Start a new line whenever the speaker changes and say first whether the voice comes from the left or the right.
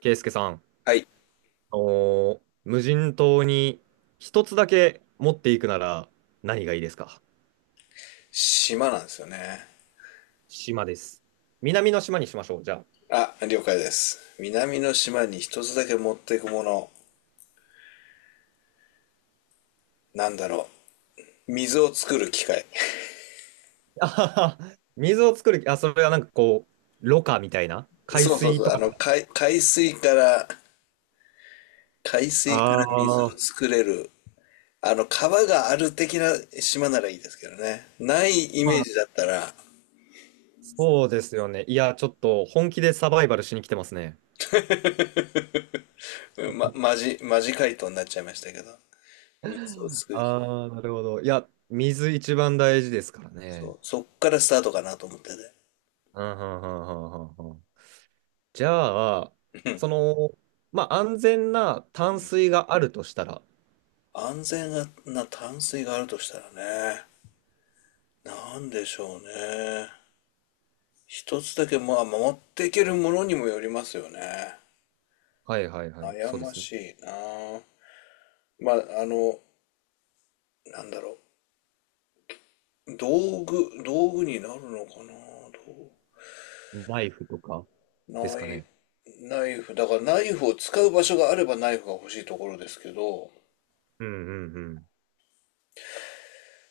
right: ケイスケさん、
left: はい。
right: 無人島に一つだけ持っていくなら何がいいですか？
left: 島なんですよね。
right: 島です。南の島にしましょう、じゃ
left: あ、了解です。南の島に一つだけ持っていくもの。なんだろ水を作る機械。
right: あ。あはは水を作る、あ、それはなんかこう、ろ過みたいな海
left: そうそう
right: 水
left: そう。
right: とか。
left: 海水から、海水か
right: あ
left: ら水を
right: あ、
left: 作れる。あの、川がある的な島ならいいですけどね。ないイ
right: ま
left: メー
right: あ、
left: ジだったら、
right: そうですよね。いや、ちょっと本気でサバイバルしに来てますね。
left: マジ回答になっちゃいましたけど。水を作る機械。
right: ああ、なるほど。いや、水一番大事ですから
left: そ
right: ね。
left: う。そっからスタートかなと思ってて。
right: うん、うん、うん、うん、うん。うん。じゃあ、その、まあ、安全な淡水があるとしたら、
left: 安全な淡水があるとしたらね。なんでしょうね。一つだけ、まあ、守っていけるものにもよりますよね。
right: はいはいはい、
left: 悩
right: そうで
left: ま
right: すね。
left: しいなぁ。まあ、あの、なんだろ道具になるのかな。
right: ナイフとかで
left: どう
right: す
left: ナ
right: か
left: イ、
right: ね。
left: ナイフ。だからナイフを使う場所があればナイフが欲しいところですけど、
right: うんうんうん。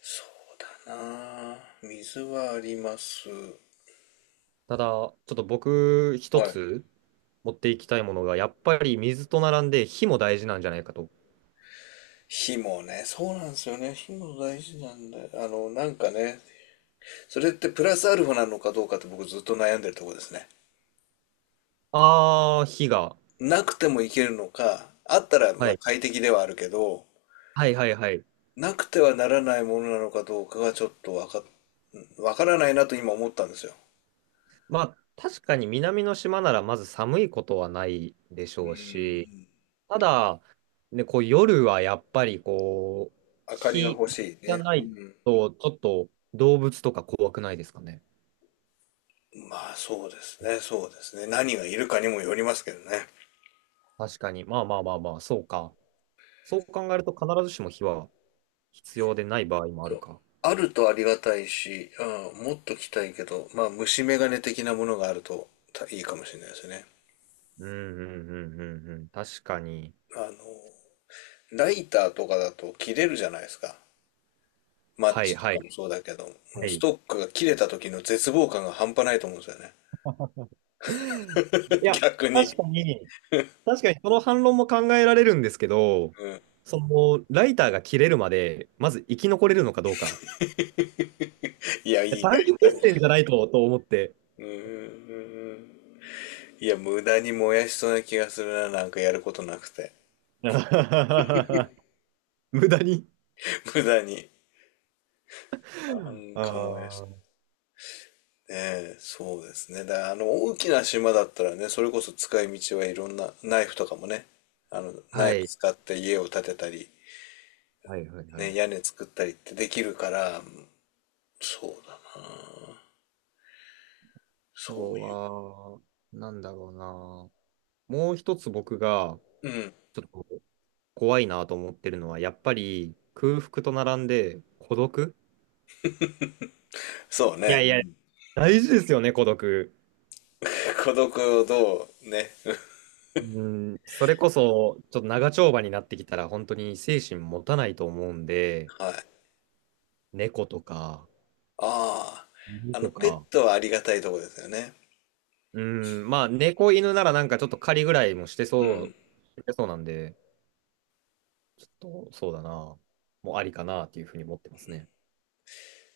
left: そうだなぁ。水はあります。
right: ただ、ちょっと僕、一
left: はい。
right: つ持っていきたいものが、やっぱり水と並んで火も大事なんじゃないかと。
left: 火もね、そうなんですよね。火も大事なんだよ。それってプラスアルファなのかどうかって僕ずっと悩んでるところですね。
right: ああ、火が。
left: なくてもいけるのか、あったら
right: は
left: まあ
right: い。
left: 快適ではあるけど、
right: はいはいはい。
left: なくてはならないものなのかどうかがちょっとわか、わからないなと今思ったんですよ。
right: まあ、確かに南の島ならまず寒いことはないでし
left: う
right: ょうし、
left: ん。
right: ただ、ね、こう夜はやっぱりこう、
left: 明かりが
right: 日
left: 欲しい
right: が
left: ね。
right: な
left: う
right: い
left: ん。
right: と、ちょっと動物とか怖くないですかね。
left: まあそうですね、そうですね。何がいるかにもよりますけどね。
right: 確かに。まあまあまあまあ、そうか。そう考えると必ずしも火は必要でない場合もあ
left: そ
right: る
left: う。
right: か。
left: あるとありがたいし、うん、もっと来たいけど、まあ虫眼鏡的なものがあるとたいいかもしれないですね。
right: うんうんうんうんうん。確かに。
left: あの、ライターとかだと切れるじゃないですか。マッ
right: はい
left: チと
right: はい
left: かもそうだけど、も
right: は
left: うス
right: い。
left: トックが切れた時の絶望感が半端ないと思うんですよね。
right: い や、
left: 逆
right: 確
left: に。
right: かに、確かに、その反論も考えられるんですけど、
left: うん。
right: その、ライターが切れるまで、まず生き残れるのかどうか。
left: い
right: い
left: や、
right: や
left: いいか
right: 短期
left: い。
right: 決戦じゃないと、と思って。
left: うんうんうんんいや、無駄に燃やしそうな気がするな、なんかやることなくて。
right: 無駄に。
left: 無駄に。なん
right: あ
left: か燃やし、
right: ー、
left: ねえ、そうですね。だから大きな島だったらね、それこそ使い道はいろんな、ナイフとかもね、あの、ナ
right: は
left: イフ
right: い。
left: 使って家を建てたり、
right: はいはいはい。
left: ね、屋
right: あ
left: 根作ったりってできるから、そうだそう
right: と
left: いう。
right: は、なんだろうな。もう一つ僕が
left: うん。
right: ちょっと怖いなと思ってるのは、やっぱり空腹と並んで孤独。
left: そう
right: い
left: ね。
right: や
left: う
right: いや、
left: ん
right: 大事ですよね、孤独。
left: 孤独をどうね。
right: うん、それこそ、ちょっと長丁場になってきたら、本当に精神持たないと思うんで、
left: はい。
right: 猫とか、
left: あ
right: 犬
left: あ。あの、
right: と
left: ペッ
right: か、
left: トはありがたいとこですよね。
right: うん、まあ、猫犬ならなんかちょっと狩りぐらいもして
left: うん。
right: そう、してそうなんで、ちょっと、そうだな。もうありかなっていうふうに思ってますね。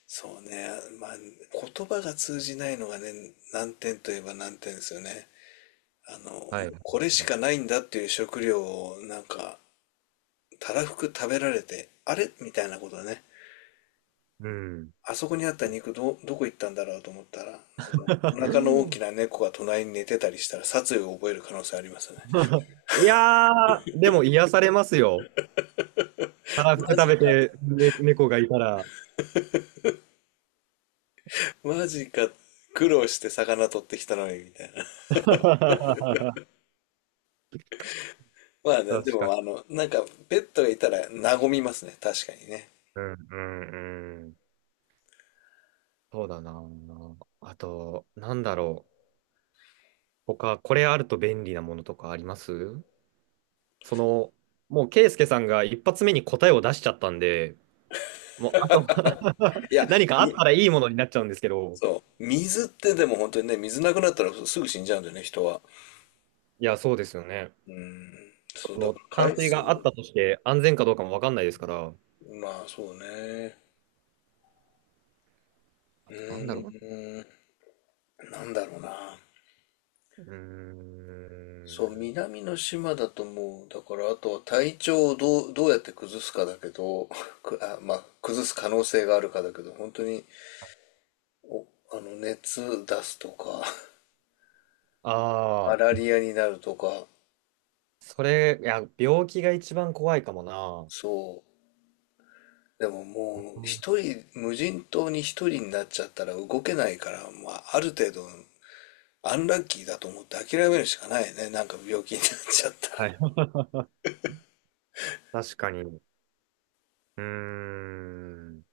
left: そうね。まあ、言葉が通じないのがね、難点といえば難点ですよね。あの、も
right: はい。
left: うこれしかないんだっていう食料をなんか、たらふく食べられて、あれみたいなことね。
right: うん。
left: あそこにあった肉ど、どこ行ったんだろうと思ったら、なんかお腹の大 きな猫が隣に寝てたりしたら殺意を覚える可能性ありますよね。
right: いやー、でも癒されますよ。たらふ く
left: マ
right: 食
left: ジ
right: べ
left: か。
right: て、ね、猫がいたら。
left: マジか。苦労して魚取ってきたのに、みたいな。まあね、で
right: 確か
left: も、
right: に。
left: あの、なんか、ペットがいたら和みますね。確かにね。
right: うんうんうん。そうだな。あと、なんだろう。他、これあると便利なものとかあります？その、もう、ケイスケさんが一発目に答えを出しちゃったんで、もう、あと
left: い や、
right: 何かあった
left: み、
right: らいいものになっちゃうんですけど。
left: そう。水ってでも本当にね、水なくなったらすぐ死んじゃうんだよね、人は。
right: いや、そうですよね。
left: うん。そう、
right: そ
left: だ
right: の
left: から
right: 淡
left: 海
right: 水
left: 水
right: があっ
left: も、
right: たとして安全かどうかもわかんないですから。
left: まあそうね。
right: あ
left: う
right: と、なんだろう
left: ーん、なんだろうな。
right: な。う
left: そう、
right: ーん。
left: 南の島だともう、だからあとは体調をどうやって崩すかだけど、まあ、崩す可能性があるかだけど、本当にあの、熱出すとか、マ
right: あ
left: ラ
right: あ、
left: リアになるとか、
right: それ、いや、病気が一番怖いかもな。
left: そう。でも
right: う
left: もう、
right: ん。
left: 一人、無人島に一人になっちゃったら動けないから、まあ、ある程度、アンラッキーだと思って諦めるしかないね。なんか病気になっちゃったら。
right: はい。確かに。うーん。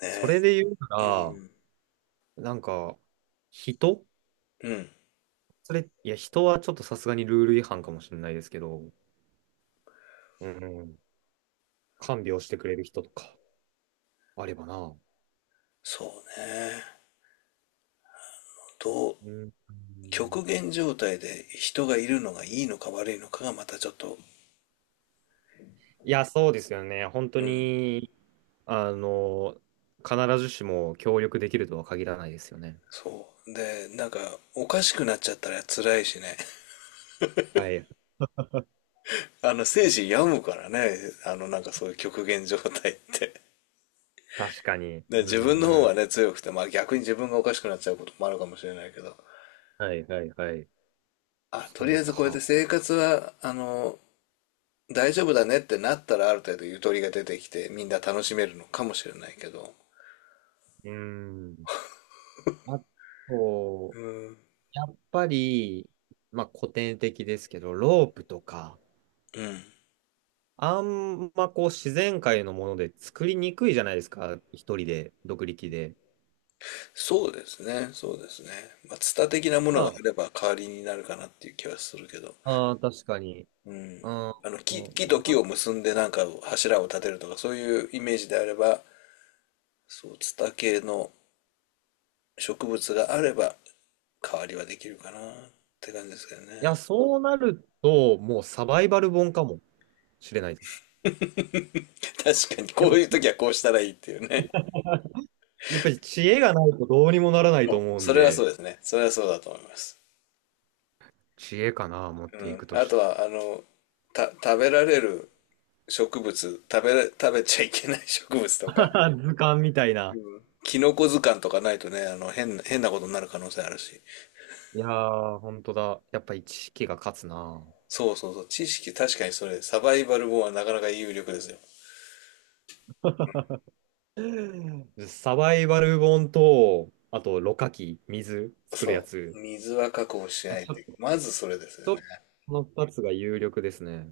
left: ね
right: そ
left: え
right: れで言うな
left: うん。
right: ら、なんか、人、
left: うん。
right: それ、いや、人はちょっとさすがにルール違反かもしれないですけど、うん。看病してくれる人とか、あればな。
left: そうね。どう、
right: うん。
left: 極限状態で人がいるのがいいのか悪いのかがまたちょっと、
right: いや、そうですよね。本当に、あの、必ずしも協力できるとは限らないですよね。
left: そう。で、なんか、おかしくなっちゃったら辛いしね。
right: はい。
left: あの、生死病むからね、あの、なんかそういう極限状態って。
right: 確かに。
left: で、
right: う
left: 自分の方
right: んう
left: は
right: ん。
left: ね、強くて、まあ逆に自分がおかしくなっちゃうこともあるかもしれないけど、
right: はいはいはい。
left: あ、とり
right: そ
left: あえ
right: う
left: ずこうやって
right: か。
left: 生活は、あの、大丈夫だねってなったらある程度ゆとりが出てきて、みんな楽しめるのかもしれないけど、
right: うん。あと、やっぱり、まあ古典的ですけど、ロープとか、
left: うん。
right: あんまこう自然界のもので作りにくいじゃないですか。一人で、独力で。
left: そうですね、そうですね。まあ、ツタ的なものが
right: ま
left: あれば代わりになるかなっていう気はするけど、
right: あ、あー確かに。うん。
left: あの、
right: うん
left: 木と木を
right: な。
left: 結んでなんか柱を立てるとか、そういうイメージであれば、そう、ツタ系の植物があれば代わりはできるかなって感じですけど
right: い
left: ね。
right: や、そうなると、もうサバイバル本かもしれないです。
left: 確かに、
right: や
left: こ
right: っ
left: ういう
right: ぱ、
left: 時はこうしたらいいっていうね。
right: やっぱり知恵がないとどうにもならないと
left: もう、
right: 思うん
left: それはそう
right: で、
left: ですね。それはそうだと思います。
right: 知恵かな、持っ
left: う
right: てい
left: ん。
right: くと
left: あ
right: し
left: と
right: た。
left: は、あの、食べられる植物、食べちゃいけない植物とか、
right: 図鑑みたいな。
left: キノコ図鑑とかないとね、あの、変なことになる可能性あるし。
right: いやー、本当だ。やっぱり知識が勝つな。
left: そうそうそう。知識、確かにそれ、サバイバル本はなかなか有力ですよ。
right: サバイバル本と、あと、ろ過器、水作るや
left: そう。
right: つ。
left: 水は確保しないっ
right: ちょっ
left: て、
right: と、ち
left: まずそれですよ
right: ょっ
left: ね。
right: と、この2つが有力ですね。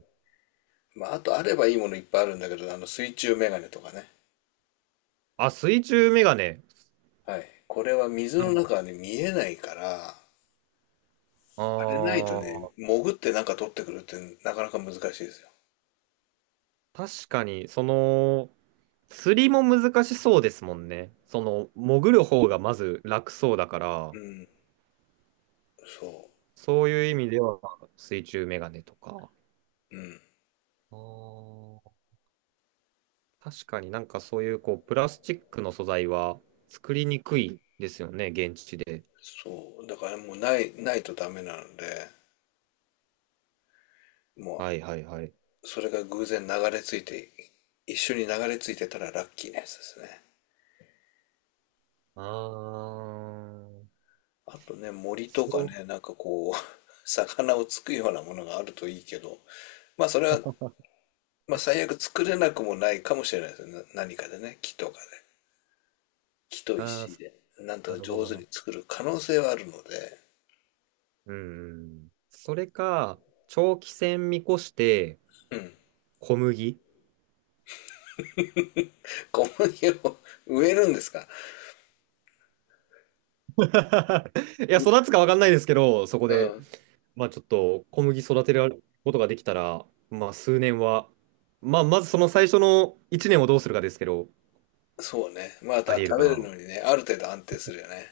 left: まあ、あとあればいいものいっぱいあるんだけど、あの水中メガネとかね。
right: あ、水中メガネ。
left: はい。これは水
right: なる
left: の
right: ほ
left: 中は
right: ど。
left: ね、見えないから、あれないとね、潜ってなんか取ってくるってなかなか難しいですよ。
right: あー、確かに、その、釣りも難しそうですもんね。その、潜る方がまず楽そうだから、
left: うん。そう。
right: そういう意味では水中メガネとか。あー、確かになんかそういうこう、プラスチックの素材は作りにくいですよね、現地で。
left: そう。だからもうないとダメなので、も
right: はいはいはい。
left: う、それが偶然流れ着いて、一緒に流れ着いてたらラッキーなやつですね。
right: あー、
left: あとね、森とか
right: そ
left: ね、なんかこう、魚をつくようなものがあるといいけど、まあそれは最悪作れなくもないかもしれないですよね。何かでね、木とかで。木と
right: う、あ
left: 石
right: ー、
left: で。なんと
right: な
left: か
right: るほ
left: 上
right: ど
left: 手
right: な。
left: に作る可能性はあるので。
right: うん。それか、長期戦見越して、
left: うん。
right: 小麦。い
left: 小麦を 植えるんですか
right: や、
left: う、
right: 育つか分かんないですけど、そこ
left: う
right: で。
left: ん。
right: まあちょっと小麦育てることができたら、まあ数年は、まあまずその最初の1年をどうするかですけど、
left: そうね。ま
right: あ
left: た
right: りえる
left: 食
right: か
left: べる
right: な。
left: のにね、ある程度安定するよね。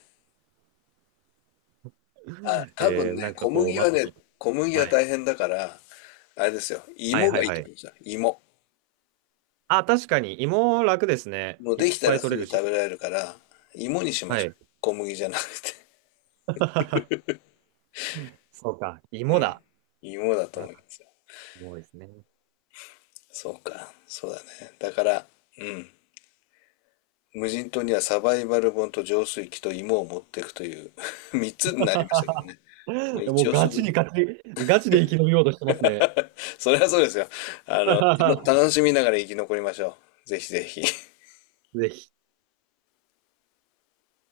left: あ、多分
right: な
left: ね、
right: んかこう、また、
left: 小麦は
right: はい、
left: 大変だから、あれですよ。
right: はい
left: 芋
right: は
left: が
right: い
left: いい
right: は
left: と思いま
right: い。
left: した。芋。
right: あ、確かに芋楽ですね。
left: もう
right: い
left: で
right: っ
left: きた
right: ぱ
left: ら
right: い取
left: す
right: れ
left: ぐ
right: る
left: 食
right: し。
left: べられるから、芋にしま
right: は
left: しょう。
right: い。
left: 小麦じゃなくて。
right: そうか、
left: う
right: 芋
left: ん。
right: だ。
left: 芋だと
right: うん、
left: 思います。
right: 芋ですね。
left: そうか、そうだね。だから、うん。無人島にはサバイバル本と浄水器と芋を持っていくという 3つになりましたけどね。まあ、
right: も
left: 一
right: う
left: 応そ
right: ガ
left: う、
right: チにガチ、ガチで生き延びようとしてますね。
left: それはそうですよ。あの、た 楽しみながら生き残りましょう。ぜひぜひ。
right: ぜひ。